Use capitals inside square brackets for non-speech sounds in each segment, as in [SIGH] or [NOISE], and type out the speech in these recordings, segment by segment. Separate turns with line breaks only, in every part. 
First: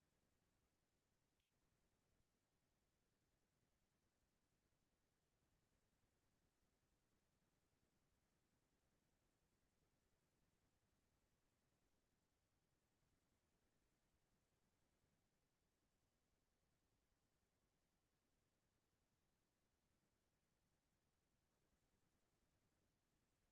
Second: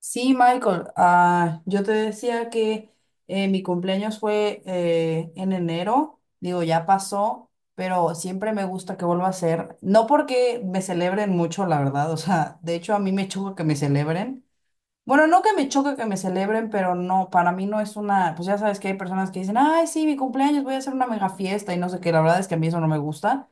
Sí, Michael, yo te decía que mi cumpleaños fue en enero, digo, ya pasó, pero siempre me gusta que vuelva a ser, no porque me celebren mucho, la verdad, o sea, de hecho a mí me choca que me celebren, bueno, no que me choque que me celebren, pero no, para mí no es una, pues ya sabes que hay personas que dicen, ay, sí, mi cumpleaños, voy a hacer una mega fiesta y no sé qué, la verdad es que a mí eso no me gusta,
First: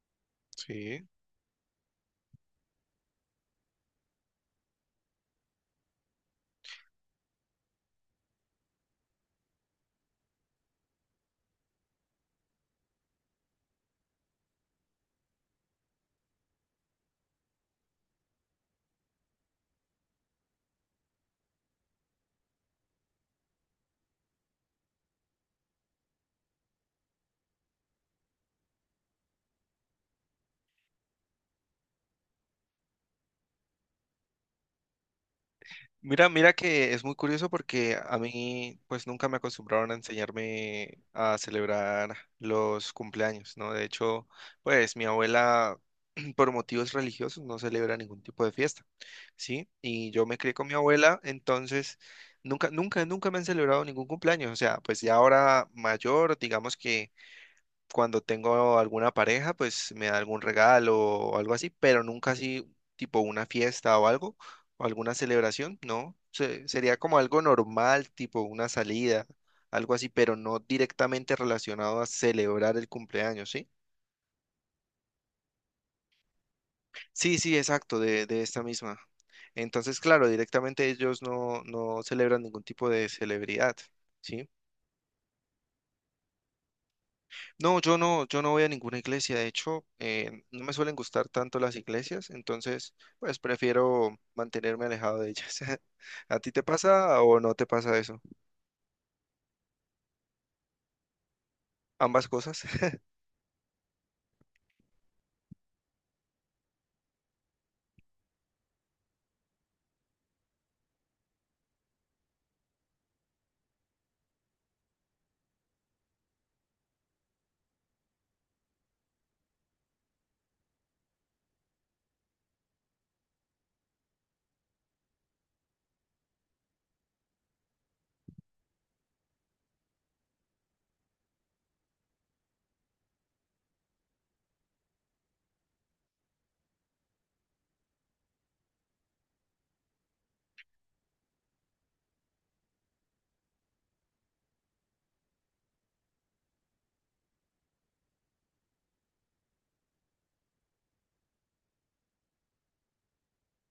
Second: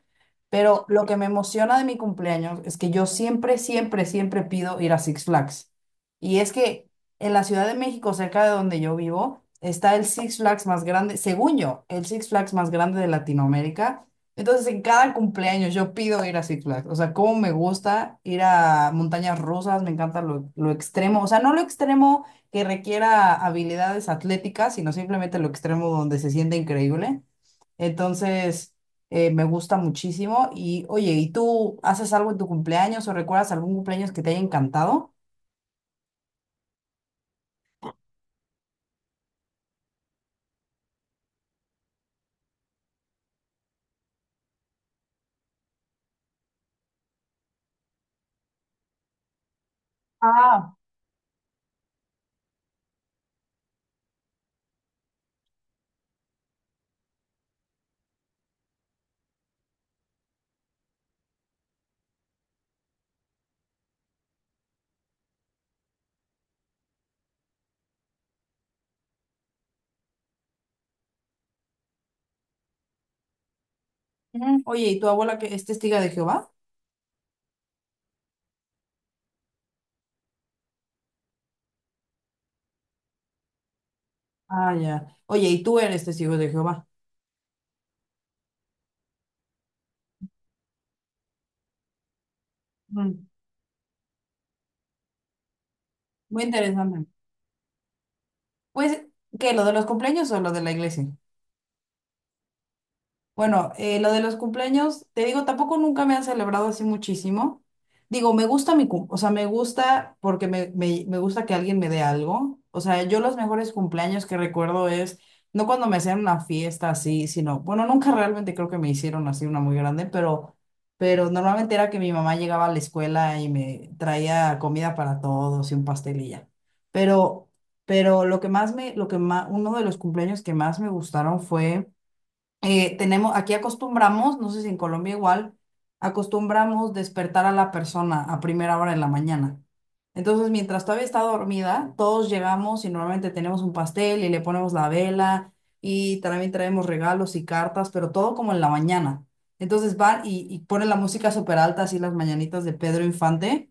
pero lo
Sí.
que me emociona de mi cumpleaños es que yo siempre, siempre, siempre pido ir a Six Flags. Y es que en la Ciudad de México, cerca de donde yo vivo, está el Six Flags más grande, según yo, el Six Flags más grande de Latinoamérica. Entonces, en cada cumpleaños yo pido ir a Six Flags. O sea, cómo me gusta ir a montañas rusas, me encanta lo extremo. O sea, no lo extremo que requiera habilidades atléticas, sino simplemente lo extremo donde se siente increíble. Entonces, Me gusta muchísimo. Y oye, ¿y tú haces algo en tu cumpleaños o recuerdas algún cumpleaños que te haya encantado?
Mira que es muy curioso porque a mí pues nunca me acostumbraron a enseñarme a celebrar los cumpleaños, ¿no? De hecho, pues mi abuela [CLEARS THROAT] por motivos religiosos no celebra ningún tipo de fiesta, ¿sí? Y yo me crié con mi
Ah,
abuela, entonces nunca, nunca, nunca me han celebrado ningún cumpleaños. O sea, pues ya ahora mayor, digamos que cuando tengo alguna pareja, pues me da algún regalo o algo así, pero nunca así tipo una fiesta o algo, o alguna celebración, no. Sería como algo normal, tipo una salida, algo así, pero no directamente relacionado a celebrar el cumpleaños, ¿sí?
ujú. Oye, ¿y tu abuela que es testiga de Jehová?
Sí, sí, exacto, de esta misma. Entonces, claro, directamente ellos no celebran ningún tipo de celebridad, ¿sí?
Ah, ya. Oye, ¿y tú eres testigo de Jehová?
No, yo no, yo no voy a ninguna iglesia. De hecho, no me suelen gustar tanto las iglesias, entonces,
Mm,
pues prefiero mantenerme alejado de ellas. [LAUGHS] ¿A
muy
ti te
interesante.
pasa o no te pasa eso?
Pues, ¿qué? ¿Lo de los cumpleaños o lo de la iglesia?
Ambas cosas.
Bueno, lo de los cumpleaños, te digo, tampoco nunca me han celebrado así muchísimo. Digo, me gusta mi cum, o sea, me gusta porque me gusta que alguien me dé algo. O sea, yo los mejores cumpleaños que recuerdo es, no cuando me hacían una fiesta así, sino, bueno, nunca realmente creo que me hicieron así una muy grande, pero normalmente era que mi mamá llegaba a la escuela y me traía comida para todos y un pastelilla. Pero, pero lo que más me, lo que más, uno de los cumpleaños que más me gustaron fue tenemos, aquí acostumbramos, no sé si en Colombia igual, acostumbramos despertar a la persona a primera hora de la mañana. Entonces, mientras todavía está dormida, todos llegamos y normalmente tenemos un pastel y le ponemos la vela y también traemos regalos y cartas, pero todo como en la mañana. Entonces van y ponen la música súper alta, así las mañanitas de Pedro Infante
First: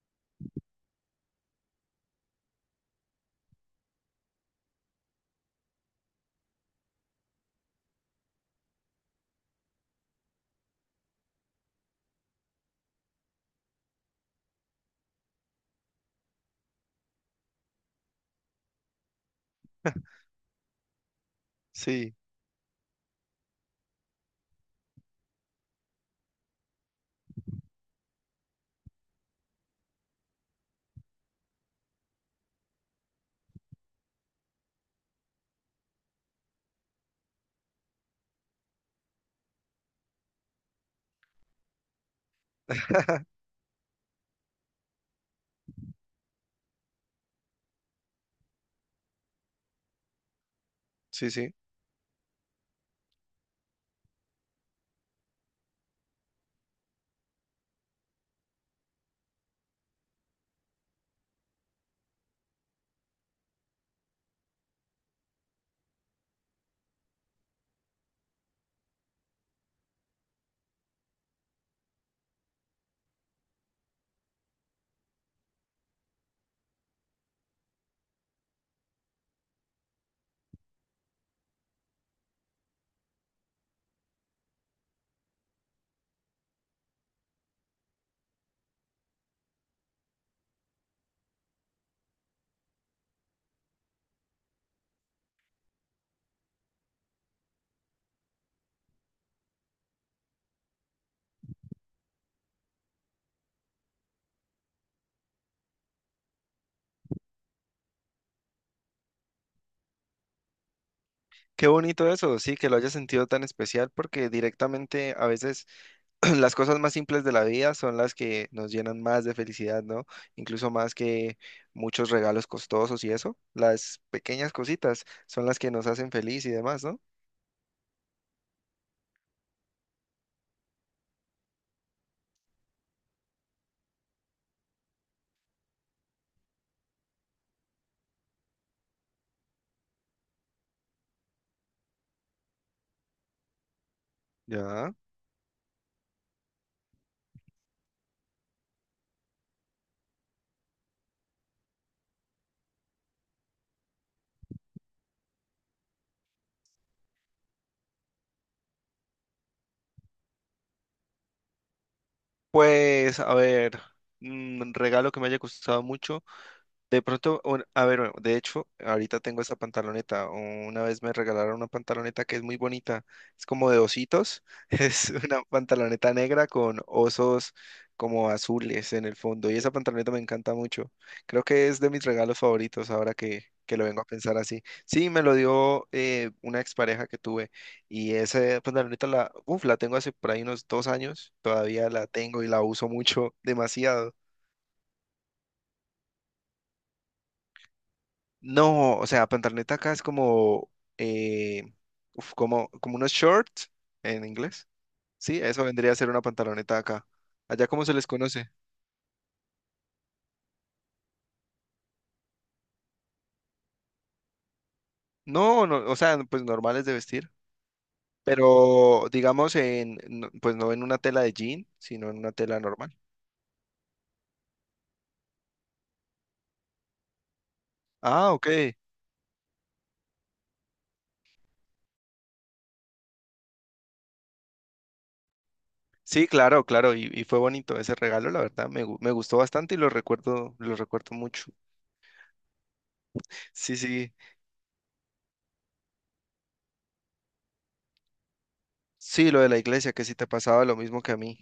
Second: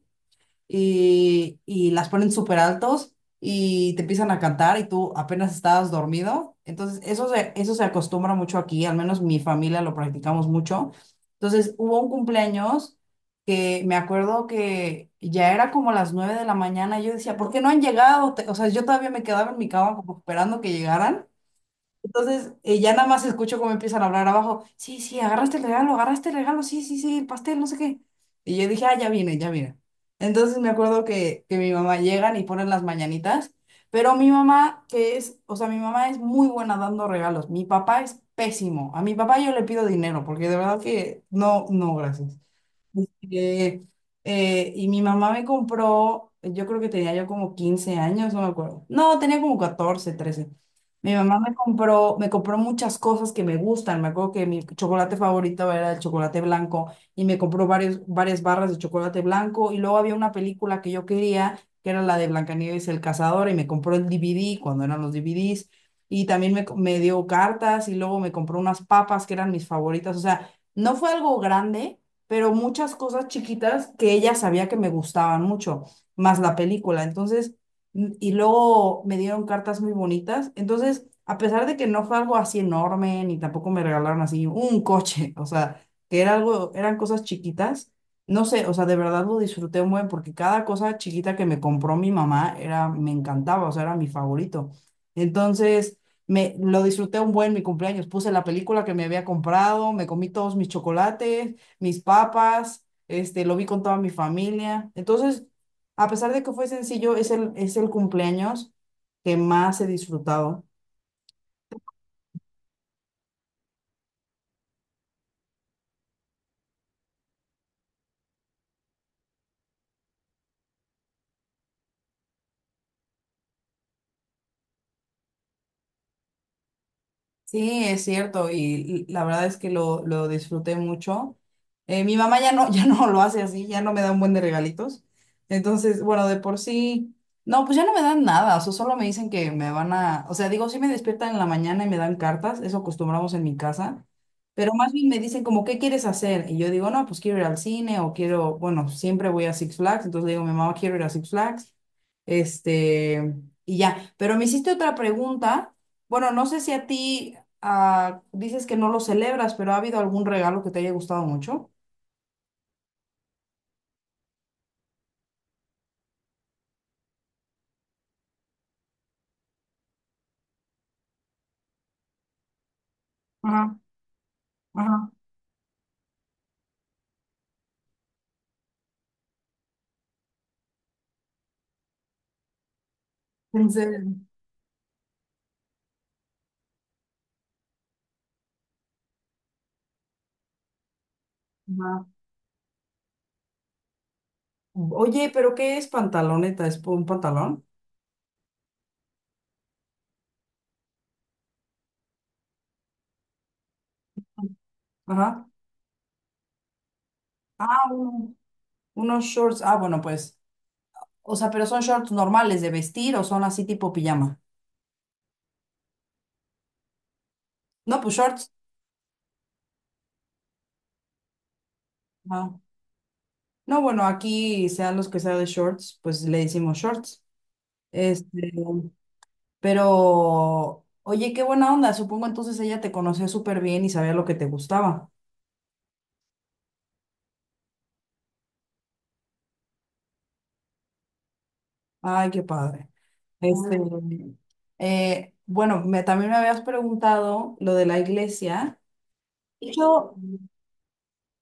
y las ponen súper altos y te empiezan a cantar y tú apenas estabas dormido. Entonces, eso se acostumbra mucho aquí, al menos mi familia lo practicamos mucho. Entonces, hubo un cumpleaños que me acuerdo que ya era como las 9 de la mañana y yo decía, ¿por qué no han llegado? O sea, yo todavía me quedaba en mi cama
[LAUGHS]
como esperando que llegaran.
Sí,
Ya nada más escucho cómo empiezan a hablar abajo. Sí, sí, agarraste el regalo, sí, sí, sí, el pastel, no sé qué. Y yo dije, ah, ya viene, ya viene. Entonces me acuerdo que mi mamá llegan y ponen las mañanitas, pero mi mamá, que es, o sea, mi mamá es muy buena dando regalos. Mi papá es pésimo. A mi papá yo le pido dinero, porque de verdad que no, no, gracias.
[LAUGHS]
Eh, y mi mamá me compró, yo creo que tenía yo como 15 años, no me acuerdo. No, tenía como 14 13. Mi
sí,
mamá
sí.
me compró muchas cosas que me gustan. Me acuerdo que mi chocolate favorito era el chocolate blanco y me compró varias barras de chocolate blanco. Y luego había una película que yo quería, que era la de Blancanieves y el Cazador, y me compró el DVD cuando eran los DVDs. Y también me dio cartas y luego me compró unas papas que eran mis favoritas. O sea, no fue algo grande, pero muchas cosas chiquitas que ella sabía que me gustaban mucho, más la película. Y luego me dieron cartas muy bonitas. Entonces, a pesar de que no fue algo así enorme, ni tampoco me regalaron así un coche, [LAUGHS] o sea, que era algo, eran cosas chiquitas, no sé, o sea, de verdad lo disfruté muy bien porque cada cosa chiquita que me compró mi mamá era, me encantaba, o sea, era mi favorito. Entonces, me lo disfruté un buen mi cumpleaños. Puse la película que me había comprado, me comí todos mis chocolates, mis papas, este, lo vi con toda mi familia. Entonces, a pesar de que fue sencillo, es el cumpleaños que más he disfrutado.
Qué bonito eso, sí, que lo hayas sentido tan especial, porque directamente a veces [CLEARS THROAT] las cosas más simples de la vida son las que nos llenan más de felicidad, ¿no? Incluso más que muchos regalos costosos y eso. Las pequeñas cositas son las que nos hacen feliz y demás, ¿no?
Sí, es cierto, y la verdad es que lo disfruté mucho. Mi mamá ya no, [LAUGHS] ya no lo hace así, ya no me da un buen de regalitos. Entonces, bueno, de por sí, no, pues ya no me dan nada, o sea, solo me dicen que me van a, o sea, digo, sí me despiertan en la mañana y me dan cartas, eso acostumbramos en mi casa, pero más
Ya.
bien me dicen como, ¿qué quieres hacer? Y yo digo, no, pues quiero ir al cine o quiero, bueno, siempre voy a Six Flags, entonces le digo, mi mamá, quiero ir a Six Flags, este, y ya, pero me hiciste otra pregunta. Bueno, no sé si a ti ah, dices que no lo celebras, pero ¿ha habido algún regalo que te haya gustado mucho?
Pues, a ver, un regalo que me haya gustado mucho. De pronto, a ver, de hecho, ahorita tengo esta pantaloneta. Una vez me regalaron una pantaloneta que es muy bonita. Es como
Ajá,
de ositos.
ajá.
[LAUGHS] Es una pantaloneta negra con osos como azules en el fondo. Y esa pantaloneta me encanta mucho. Creo que es de mis regalos favoritos ahora que,
En
que lo vengo
serio.
a pensar así. Sí, me lo dio una expareja que tuve. Y esa pantaloneta la, uf, la tengo hace por ahí unos 2 años. Todavía
Ajá.
la tengo y la uso mucho, demasiado.
Oye, ¿pero qué es pantaloneta? ¿Es un pantalón?
No, o sea, pantaloneta acá es como, eh, uf, como, como unos shorts en inglés. Sí,
Ajá.
eso vendría a ser una pantaloneta acá. Allá cómo
Ah,
se les
uno-
conoce.
Unos shorts. Ah, bueno, pues. O sea, pero son shorts normales de vestir o son así tipo pijama.
No, no, o sea, pues normales de vestir,
No, pues shorts.
pero digamos en, pues no en una tela de jean, sino en una tela
Ajá.
normal.
No, bueno, aquí sean los que sean de shorts, pues le decimos shorts. Este,
Ah, ok.
pero, oye, qué buena onda. Supongo entonces ella te conocía súper bien y sabía lo que te gustaba.
Sí, claro, claro, y fue bonito ese regalo, la verdad, me gustó bastante y lo recuerdo mucho.
Ay, qué padre.
Sí,
Este,
sí,
También me habías preguntado lo de la iglesia.
sí, lo de la iglesia, que
Yo
sí te pasaba lo mismo que a mí.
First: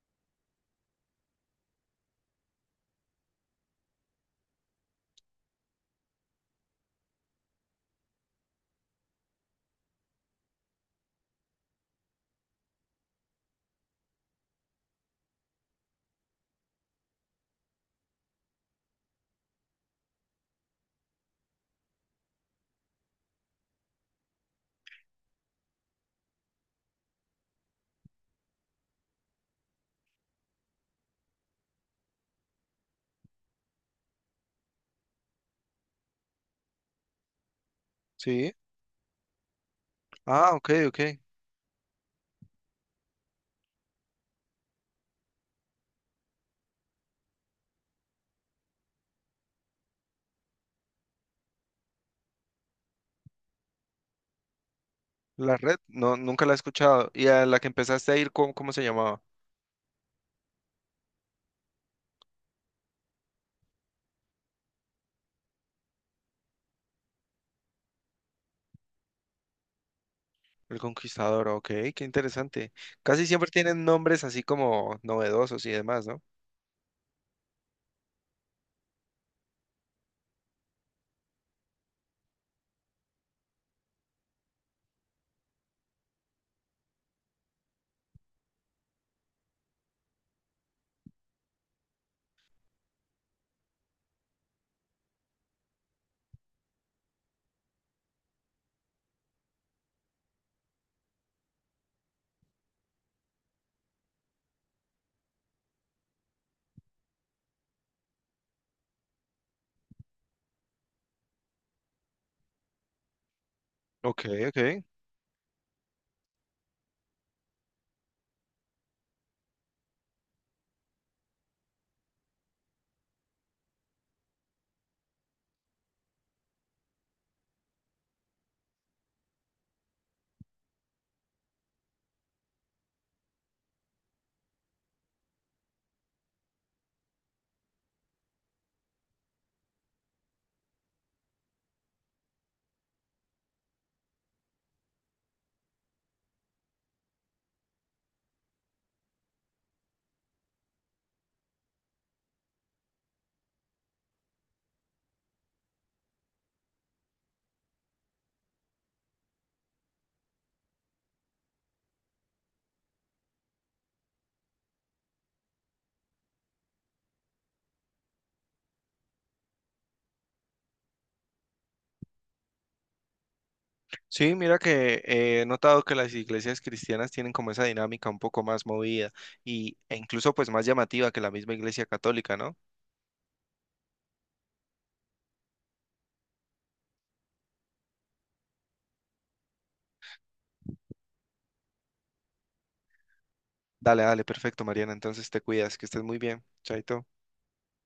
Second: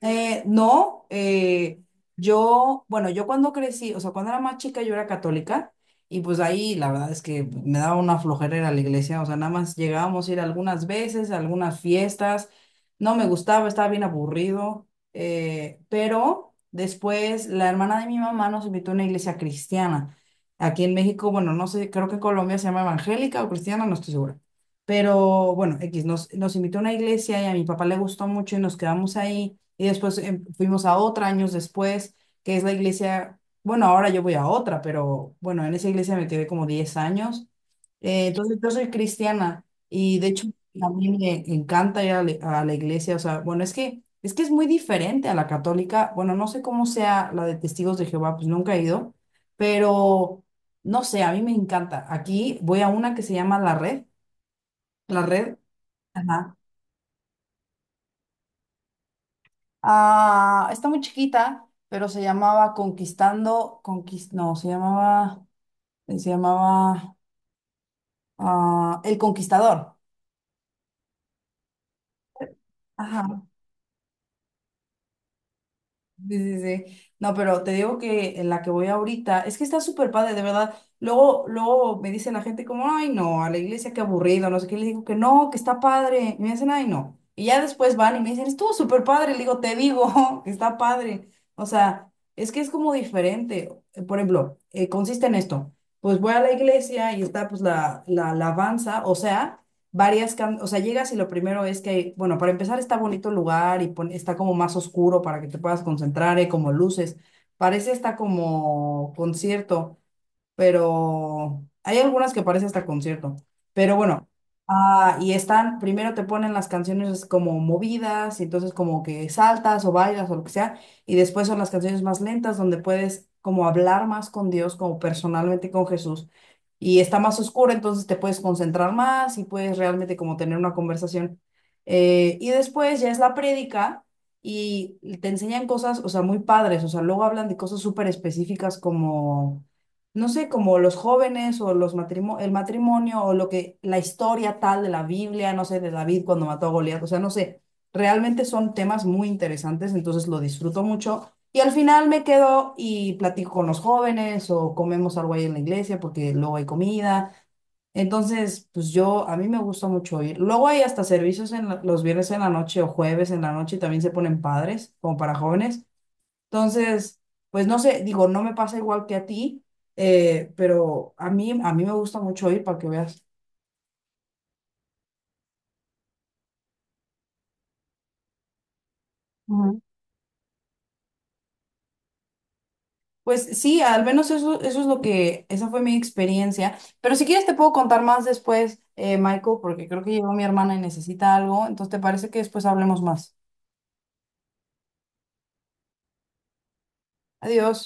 no, yo, Bueno, yo cuando crecí, o sea, cuando era más chica yo era católica y pues ahí la verdad es que me daba una flojera ir a la iglesia, o sea, nada más llegábamos a ir algunas veces, a algunas fiestas, no me gustaba, estaba bien aburrido, pero después la hermana de mi mamá nos invitó a una iglesia cristiana. Aquí en México, bueno, no sé, creo que en Colombia se llama evangélica o cristiana, no estoy segura. Pero bueno, X nos invitó a una iglesia y a mi papá le gustó mucho y nos quedamos ahí. Y después fuimos a otra años después, que es la iglesia, bueno, ahora yo voy a otra, pero bueno, en esa iglesia me quedé como 10 años.
Sí.
Entonces yo soy cristiana y de hecho
Ah, ok,
a
ok.
mí me encanta ir a la iglesia, o sea, bueno, es que, es que es muy diferente a la católica, bueno, no sé cómo sea la de Testigos de Jehová, pues nunca he ido, pero no sé, a mí me encanta. Aquí voy a una que se llama La Red, La Red,
La red, no, nunca la he
ajá.
escuchado. Y a la que empezaste a ir, ¿cómo, cómo se llamaba?
Ah, está muy chiquita, pero se llamaba Conquistando, Conquist, no, se llamaba, se llamaba El Conquistador.
El Conquistador, ok, qué interesante. Casi
Ajá.
siempre tienen nombres así como novedosos y demás, ¿no?
Sí, sí, sí. No, pero te digo que en la que voy ahorita es que está súper padre, de verdad. Luego, luego me dice la gente como, ay, no, a la iglesia qué aburrido, no sé qué. Le digo que no, que está padre. Y me dicen, ay, no. Y ya después van y me dicen, estuvo súper padre. Le digo, te digo [LAUGHS] que está padre. O sea, es que es como diferente. Por ejemplo, consiste en esto. Pues voy a la iglesia y está pues la alabanza, o sea varias, o sea, llegas y lo primero es que, bueno, para empezar está bonito el lugar y está como más oscuro para que te puedas concentrar, y como luces. Parece está como concierto, pero hay algunas que parece hasta concierto. Pero
Ok,
bueno,
ok.
y están, primero te ponen las canciones como movidas, y entonces como que saltas o bailas o lo que sea, y después son las canciones más lentas donde puedes como hablar más con Dios, como personalmente con Jesús. Y está más oscura, entonces te puedes concentrar más y puedes realmente como tener una conversación. Y después ya es la prédica y te enseñan cosas, o sea, muy padres, o sea, luego hablan de cosas súper específicas como no sé, como los jóvenes o el matrimonio o lo que, la historia tal de la Biblia, no sé, de David cuando mató a Goliat, o sea, no sé, realmente son temas muy interesantes, entonces lo disfruto mucho. Y al final me quedo y platico con los jóvenes o comemos algo ahí en la iglesia porque luego hay comida. Entonces, pues yo, a mí me gusta mucho ir. Luego hay hasta servicios en los viernes en la noche o jueves en la noche, también se ponen padres, como para jóvenes. Entonces, pues no sé, digo, no me pasa igual que a ti, pero a mí me gusta mucho ir para que veas.
Sí, mira que he notado que las iglesias cristianas tienen como esa dinámica un poco más movida y,
Ujú.
e incluso pues más llamativa que la misma iglesia católica, ¿no?
Pues sí, al menos eso, eso es lo que, esa fue mi experiencia. Pero si quieres te puedo contar más después, Michael, porque creo que llegó mi hermana y necesita algo. Entonces, ¿te parece que después hablemos más?
Dale, dale, perfecto, Mariana. Entonces te cuidas, que estés muy bien. Chaito.
Adiós.